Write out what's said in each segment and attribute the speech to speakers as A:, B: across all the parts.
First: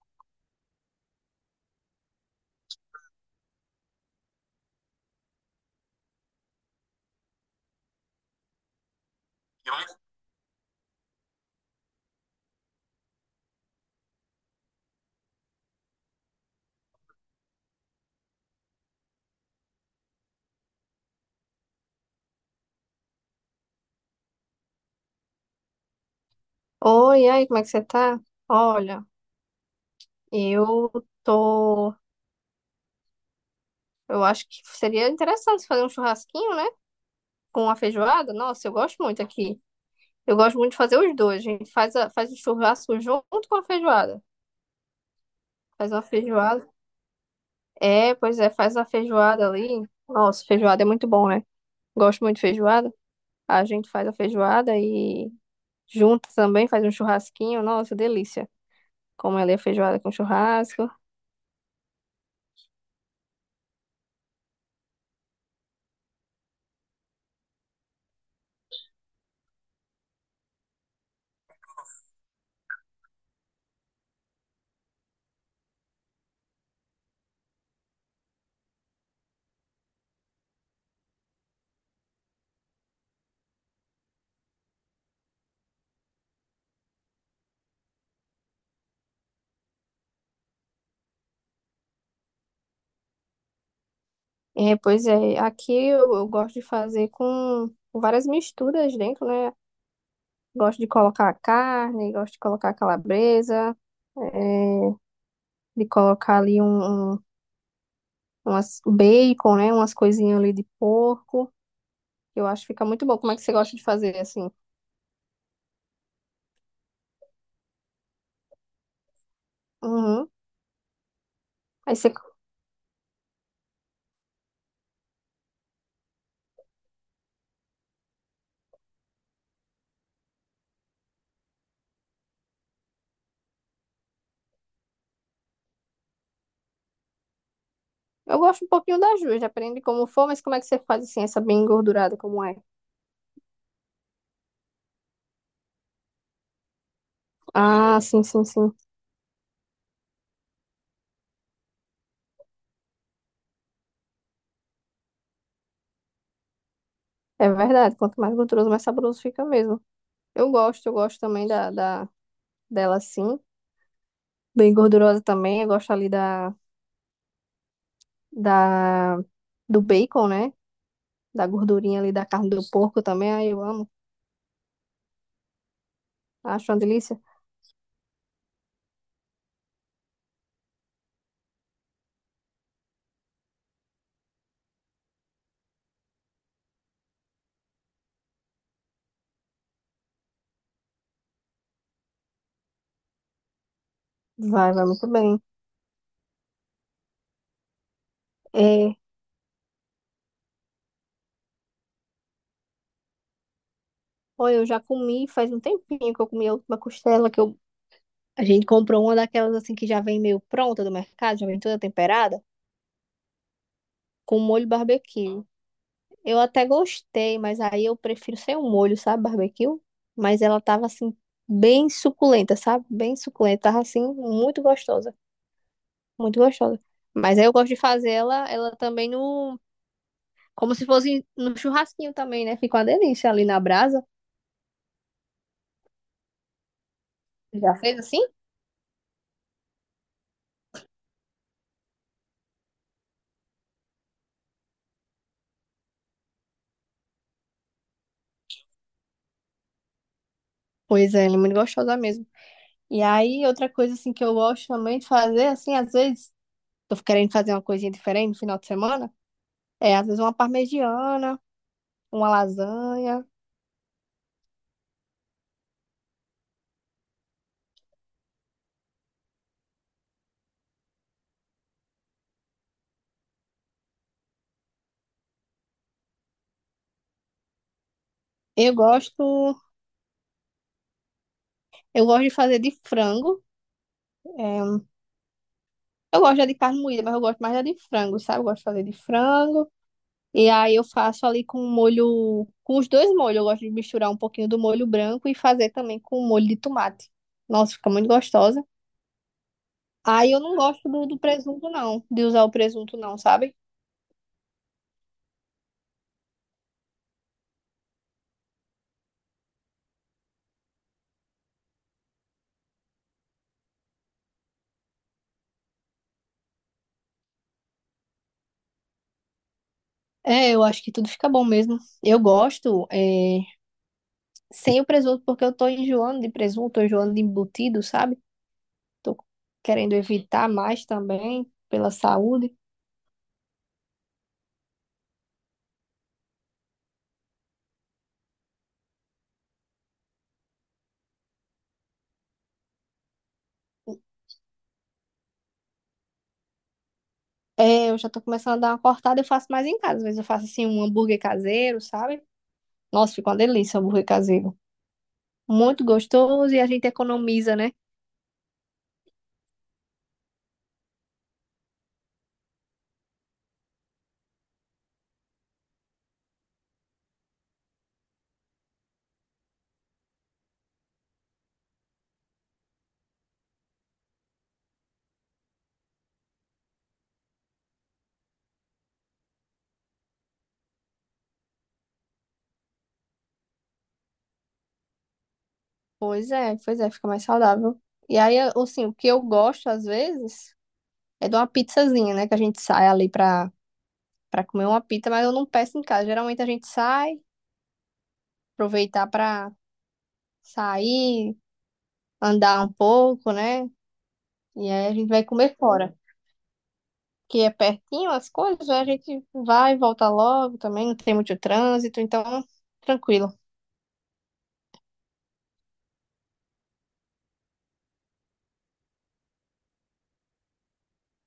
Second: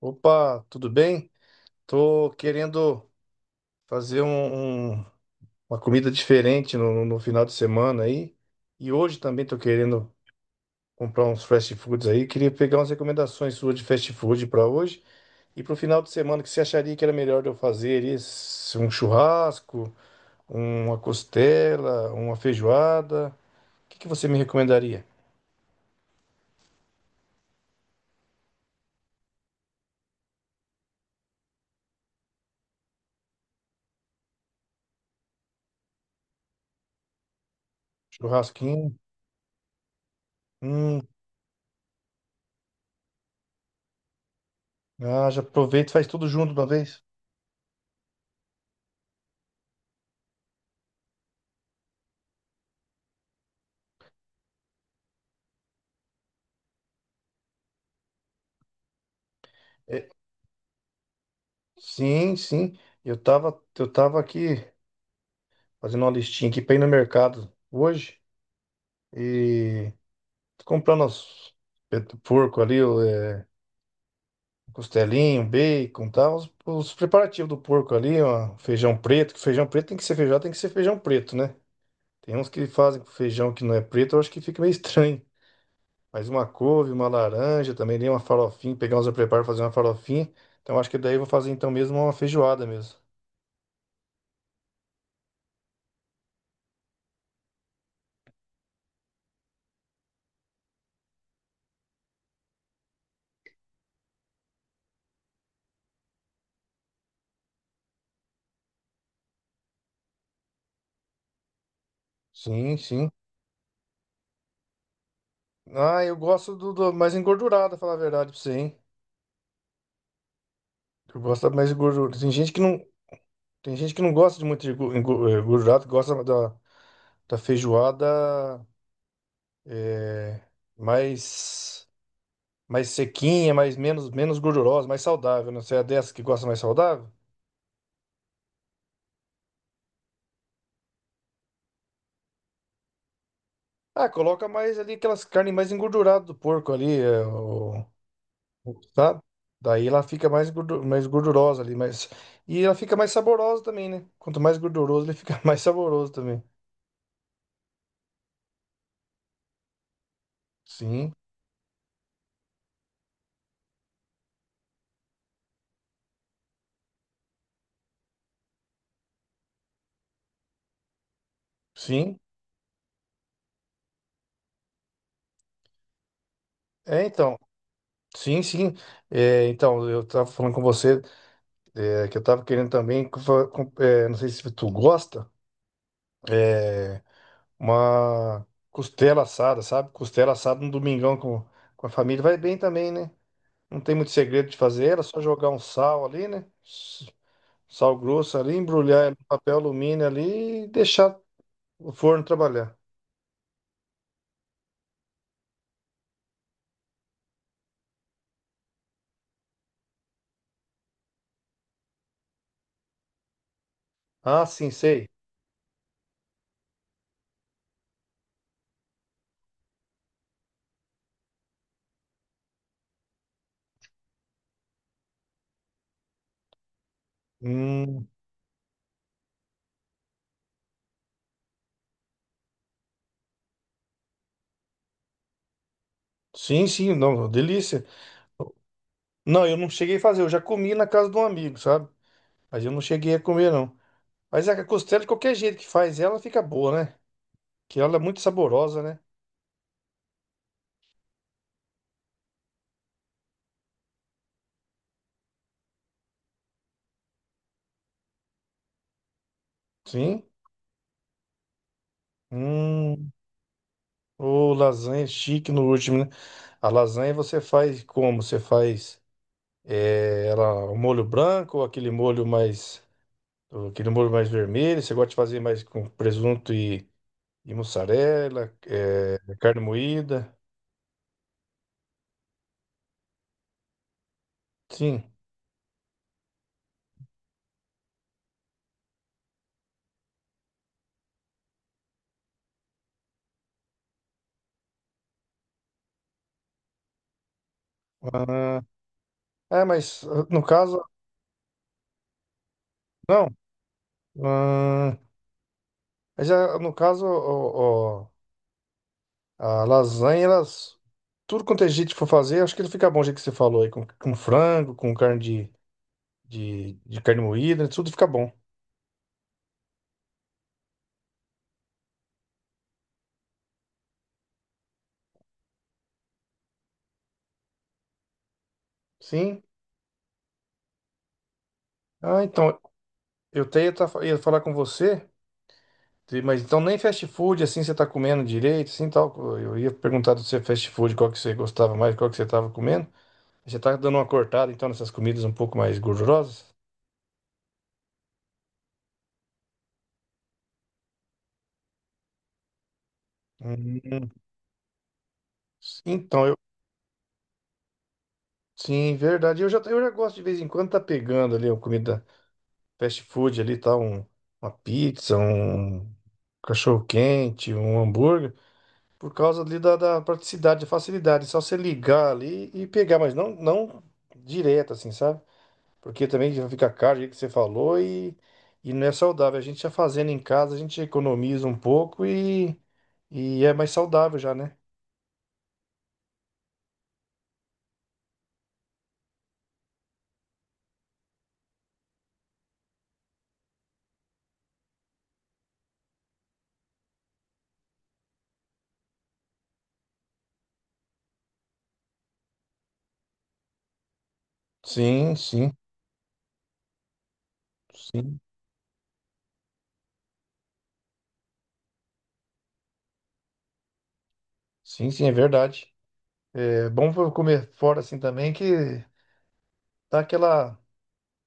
A: Opa, tudo bem? Tô querendo fazer uma comida diferente no final de semana aí. E hoje também tô querendo comprar uns fast foods aí. Queria pegar umas recomendações suas de fast food para hoje e para o final de semana. O que você acharia que era melhor de eu fazer aí? Um churrasco, uma costela, uma feijoada? O que que você me recomendaria?
B: Oi, e aí, como é que você tá? Olha, eu tô. Eu acho que seria interessante fazer um churrasquinho, né? Com a feijoada. Nossa, eu
A: Churrasquinho?
B: gosto muito aqui. Eu gosto muito de fazer
A: Hum,
B: os dois. A gente faz, faz o churrasco junto com a feijoada.
A: ah, já aproveita
B: Faz
A: e
B: uma
A: faz tudo junto de uma
B: feijoada.
A: vez.
B: É, pois é, faz a feijoada ali. Nossa, feijoada é muito bom, né? Gosto muito de feijoada. A gente faz a feijoada e junto também faz um churrasquinho. Nossa, delícia. Como ela é feijoada
A: É,
B: com churrasco.
A: sim, sim. Eu tava aqui, fazendo uma listinha aqui pra ir no mercado hoje e tô comprando os peito do porco ali, o é, costelinho, bacon tal, os preparativos do porco ali, ó, feijão preto, que feijão preto tem que ser feijão, tem que ser feijão preto, né? Tem uns que fazem com feijão que não é preto, eu acho que fica meio estranho. Mas uma couve, uma laranja, também nem uma farofinha, pegar uns eu preparo fazer uma farofinha. Então acho que daí eu vou fazer então mesmo uma feijoada mesmo.
B: É, pois é, aqui eu gosto de fazer com várias misturas dentro, né? Gosto de colocar carne, gosto de colocar calabresa, é, de colocar ali um, um umas um bacon, né? Umas coisinhas ali de porco. Eu acho que
A: Sim,
B: fica muito
A: sim.
B: bom. Como é que você gosta de fazer assim?
A: Ah, eu gosto do mais engordurada, falar a verdade pra você, hein?
B: Uhum.
A: Eu gosto mais de
B: Aí você,
A: gordura. Tem gente que não, tem gente que não gosta de muito de gordurado, gosta da feijoada eh, mais, mais sequinha, mais menos, menos gordurosa, mais saudável. Não sei, é dessa que gosta mais saudável?
B: eu gosto um pouquinho das duas, depende de como for, mas como é que você faz assim, essa bem engordurada, como é?
A: Ah, coloca mais ali aquelas carnes mais engorduradas do porco ali,
B: Ah, sim, sim, sim.
A: sabe? Daí ela fica mais, mais gordurosa ali, mas e ela fica mais saborosa também, né? Quanto mais gorduroso, ele fica mais saboroso também.
B: É verdade. Quanto mais gorduroso, mais saboroso fica mesmo. Eu
A: Sim,
B: gosto também da dela assim. Bem gordurosa também. Eu gosto ali da, do bacon, né? Da gordurinha ali
A: sim.
B: da carne do porco também. Aí eu amo. Acho uma
A: É,
B: delícia.
A: então. Sim, sim. É, então, eu tava falando com você, é, que eu tava querendo também, não sei se tu gosta, é, uma costela assada, sabe? Costela assada no domingão com a família. Vai bem também, né? Não tem muito segredo de
B: Vai, vai
A: fazer ela,
B: muito
A: só
B: bem.
A: jogar um sal ali, né? Sal grosso ali,
B: É,
A: embrulhar ela no papel alumínio ali e deixar o forno trabalhar.
B: olha, eu já comi faz um tempinho que eu comi a última costela que a gente comprou uma daquelas assim que já vem meio pronta do mercado, já vem toda temperada, com
A: Ah,
B: molho
A: sim, sei.
B: barbecue. Eu até gostei, mas aí eu prefiro sem o molho, sabe, barbecue? Mas ela tava assim, bem suculenta, sabe? Bem suculenta. Tava assim, muito gostosa. Muito gostosa. Mas aí eu gosto de
A: Hum,
B: fazer ela também como se fosse no churrasquinho também, né? Fica uma delícia ali na brasa.
A: sim, sim, não,
B: Já
A: delícia.
B: fez assim?
A: Não, eu não cheguei a fazer, eu já comi na casa de um amigo, sabe? Mas eu não cheguei a comer, não. Mas a costela, de qualquer jeito que faz ela, fica boa, né? Que ela é muito saborosa, né?
B: Pois é, ela é muito gostosa mesmo. E aí, outra coisa assim que eu gosto também de fazer, assim, às vezes, tô querendo fazer uma coisinha diferente no final de semana, é às vezes
A: Sim.
B: uma parmegiana, uma
A: Hum,
B: lasanha.
A: ô, lasanha chique no último, né? A lasanha você faz como? Você faz é, ela, o molho branco, ou aquele molho mais, ou aquele molho mais vermelho. Você gosta de fazer mais e mussarela,
B: Eu
A: é,
B: gosto,
A: carne moída?
B: eu gosto de fazer de frango. É,
A: Sim.
B: eu gosto já de carne moída, mas eu gosto mais da de frango, sabe? Eu gosto de fazer de frango. E aí eu faço ali com o molho, com os dois molhos. Eu gosto de misturar um pouquinho do molho branco e fazer também com o molho de tomate. Nossa, fica muito
A: Ah,
B: gostosa.
A: é, mas ah,
B: Aí eu
A: no
B: não
A: caso,
B: gosto do presunto, não, de usar o presunto, não,
A: não.
B: sabe?
A: Ah, mas ah, no caso, ó, ó, a lasanha, elas. Tudo quanto é jeito que for fazer, acho que ele fica bom, o jeito que você falou aí, com frango, com carne de carne moída, né, tudo fica bom.
B: É, eu acho que tudo fica bom mesmo. Eu gosto, é, sem o presunto, porque eu tô enjoando de presunto, tô enjoando de embutido, sabe? Tô
A: Sim.
B: querendo evitar mais também, pela
A: Ah,
B: saúde.
A: então, eu até ia, tá- ia falar com você, mas então nem fast food, assim, você tá comendo direito, assim, tal. Eu ia perguntar do seu fast food, qual que você gostava mais, qual que você tava comendo. Você tá dando uma cortada, então, nessas comidas um pouco mais gordurosas?
B: É, eu já tô começando a dar uma cortada, eu faço mais em casa. Às vezes eu faço assim um hambúrguer caseiro, sabe? Nossa, fica uma delícia o hambúrguer
A: Hum.
B: caseiro. Muito
A: Então, eu...
B: gostoso e a gente economiza, né?
A: Sim, verdade. Eu já gosto de vez em quando tá pegando ali a comida fast food ali, tá? Uma pizza, um cachorro-quente, um hambúrguer, por causa ali da praticidade, da facilidade. É só você ligar ali e pegar, mas não direto, assim, sabe? Porque também já fica caro, o que você falou, e não é saudável. A gente já fazendo em casa, a gente economiza um pouco e é mais saudável já, né?
B: Pois é, fica mais saudável. E aí, assim, o que eu gosto às vezes é de uma pizzazinha, né? Que a gente sai ali pra comer uma pizza, mas eu não peço em casa. Geralmente a gente sai, aproveitar pra sair, andar um pouco, né? E aí a gente
A: Sim,
B: vai
A: sim,
B: comer fora. Que é pertinho
A: sim,
B: as coisas, né? A gente vai e volta logo também, não tem muito trânsito, então tranquilo.
A: sim, sim, é verdade. É bom comer fora assim também, que dá aquela.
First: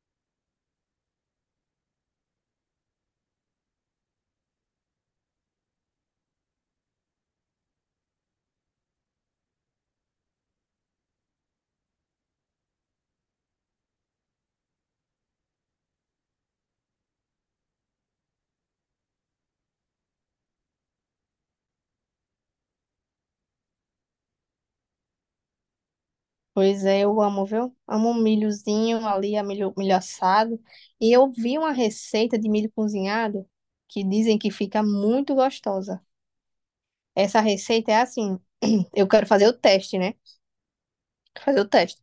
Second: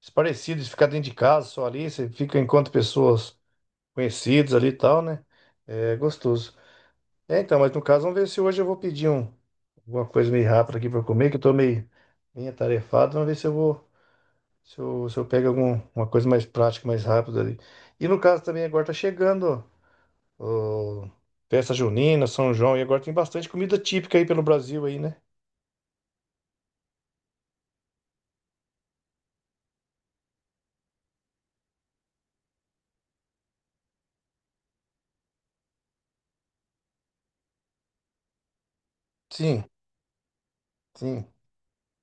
A: Os parecidos, de ficar dentro de casa só ali, você fica enquanto pessoas conhecidas ali e tal, né? É gostoso. É, então, mas no caso, vamos ver se hoje eu vou pedir alguma coisa meio rápida aqui pra eu comer, que eu tô meio, meio atarefado. Vamos ver se eu vou, se eu pego algum, uma coisa mais prática, mais rápida ali. E no caso também, agora tá chegando ó, festa junina, São João, e agora tem bastante comida típica aí pelo Brasil aí, né?
B: Pois é, eu amo, viu? Amo um milhozinho ali, milho assado. E eu vi uma receita de milho cozinhado que dizem que fica muito gostosa. Essa receita é assim, eu quero fazer o
A: Sim,
B: teste, né?
A: sim,
B: Quero fazer o teste.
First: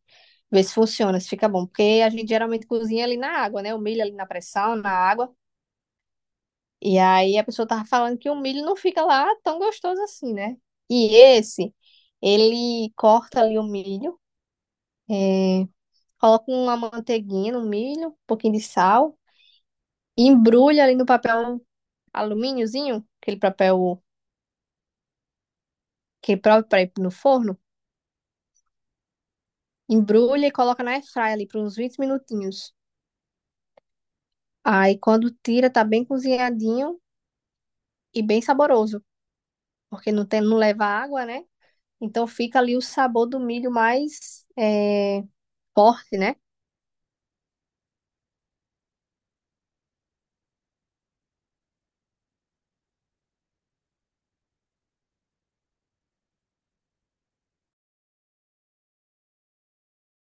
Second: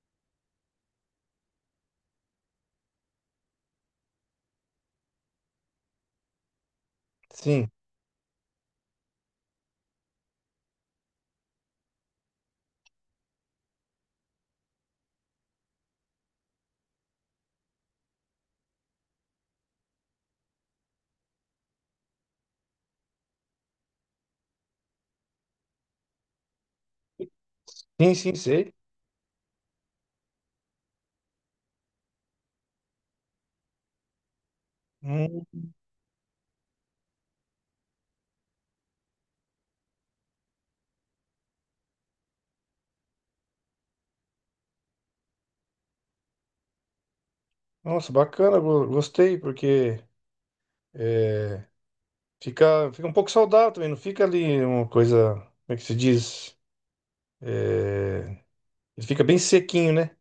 B: Ver se funciona, se fica bom. Porque a gente geralmente cozinha ali na água, né? O milho ali na pressão, na água. E aí a pessoa
A: sim.
B: tava falando que o milho não fica lá tão gostoso assim, né? E esse, ele corta ali o milho. é, Coloca uma manteiguinha, um milho, um pouquinho de sal. E embrulha ali no papel alumíniozinho, aquele papel que é próprio para ir no forno.
A: Sim, sim, sei.
B: Embrulha e coloca na airfryer ali por uns 20 minutinhos. Aí quando
A: Hum,
B: tira, tá bem cozinhadinho e bem saboroso. Porque não tem, não leva água, né? Então fica ali o sabor do milho mais forte, né?
A: nossa, bacana, gostei, porque fica, fica um pouco saudável também, não fica ali uma coisa, como é que se diz? Ele fica bem sequinho, né?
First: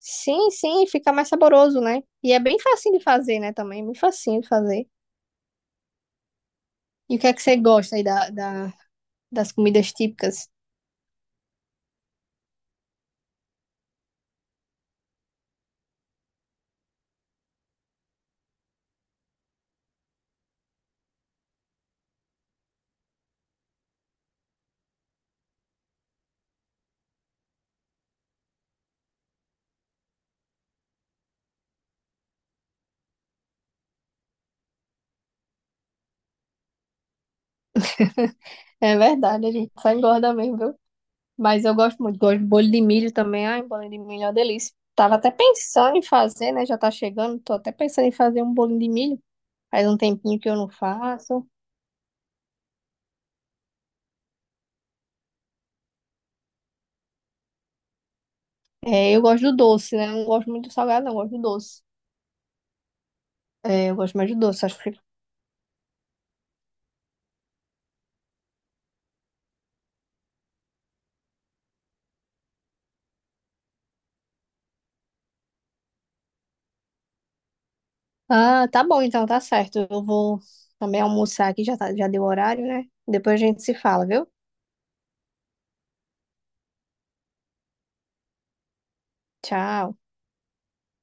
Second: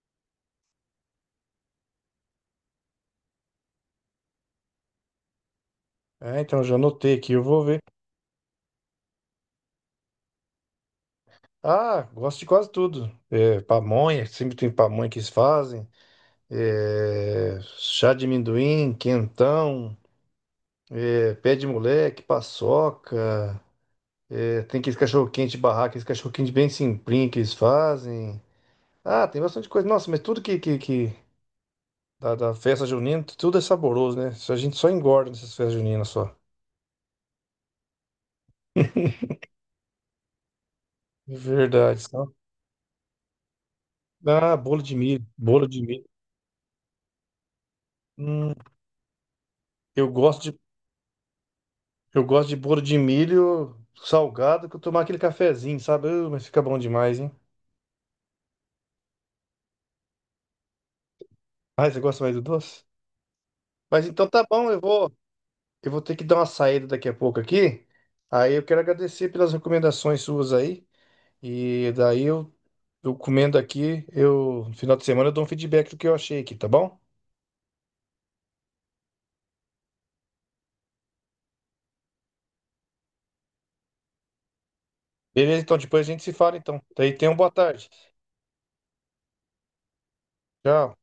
B: Sim, sim, fica mais saboroso, né? E é bem facinho de fazer, né? Também, é bem facinho de fazer.
A: É, então já anotei
B: E o que
A: aqui,
B: é
A: eu
B: que você
A: vou ver.
B: gosta aí das comidas típicas?
A: Ah, gosto de quase tudo. É, pamonha, sempre tem pamonha que eles fazem. É, chá de amendoim, quentão, é, pé de moleque, paçoca. É, tem aqueles cachorro-quente de barraca, aqueles cachorro-quente bem simplinho que eles fazem. Ah, tem bastante coisa. Nossa, mas tudo que da, da festa junina, tudo é saboroso, né? Isso, a gente só engorda nessas festas juninas só.
B: É verdade, a gente só engorda mesmo, viu? Mas eu
A: Verdade.
B: gosto muito,
A: Só.
B: gosto de bolho de milho também. Ai, bolho de milho é uma
A: Ah,
B: delícia.
A: bolo de
B: Tava
A: milho.
B: até
A: Bolo de
B: pensando em
A: milho.
B: fazer, né? Já tá chegando, tô até pensando em fazer um
A: Hum,
B: bolinho de milho. Faz um
A: eu
B: tempinho que
A: gosto
B: eu
A: de,
B: não faço.
A: eu gosto de bolo de milho salgado que eu tomar aquele cafezinho, sabe? Mas fica bom demais, hein?
B: É, eu gosto do doce, né? Eu não gosto muito do salgado, não, eu gosto do doce.
A: Ah, você gosta mais do doce?
B: É, eu
A: Mas
B: gosto
A: então
B: mais do
A: tá
B: doce,
A: bom,
B: acho que fica.
A: eu vou ter que dar uma saída daqui a pouco aqui. Aí eu quero agradecer pelas recomendações suas aí. E eu comendo aqui, eu, no final de semana eu dou um feedback do que eu achei aqui, tá bom?
B: Ah, tá bom, então tá certo. Eu vou também almoçar aqui, já, tá, já deu o horário, né? Depois a gente se fala, viu?
A: Beleza, então depois a gente se fala então. Daí tenha uma boa tarde.
B: Tchau.
A: Tchau.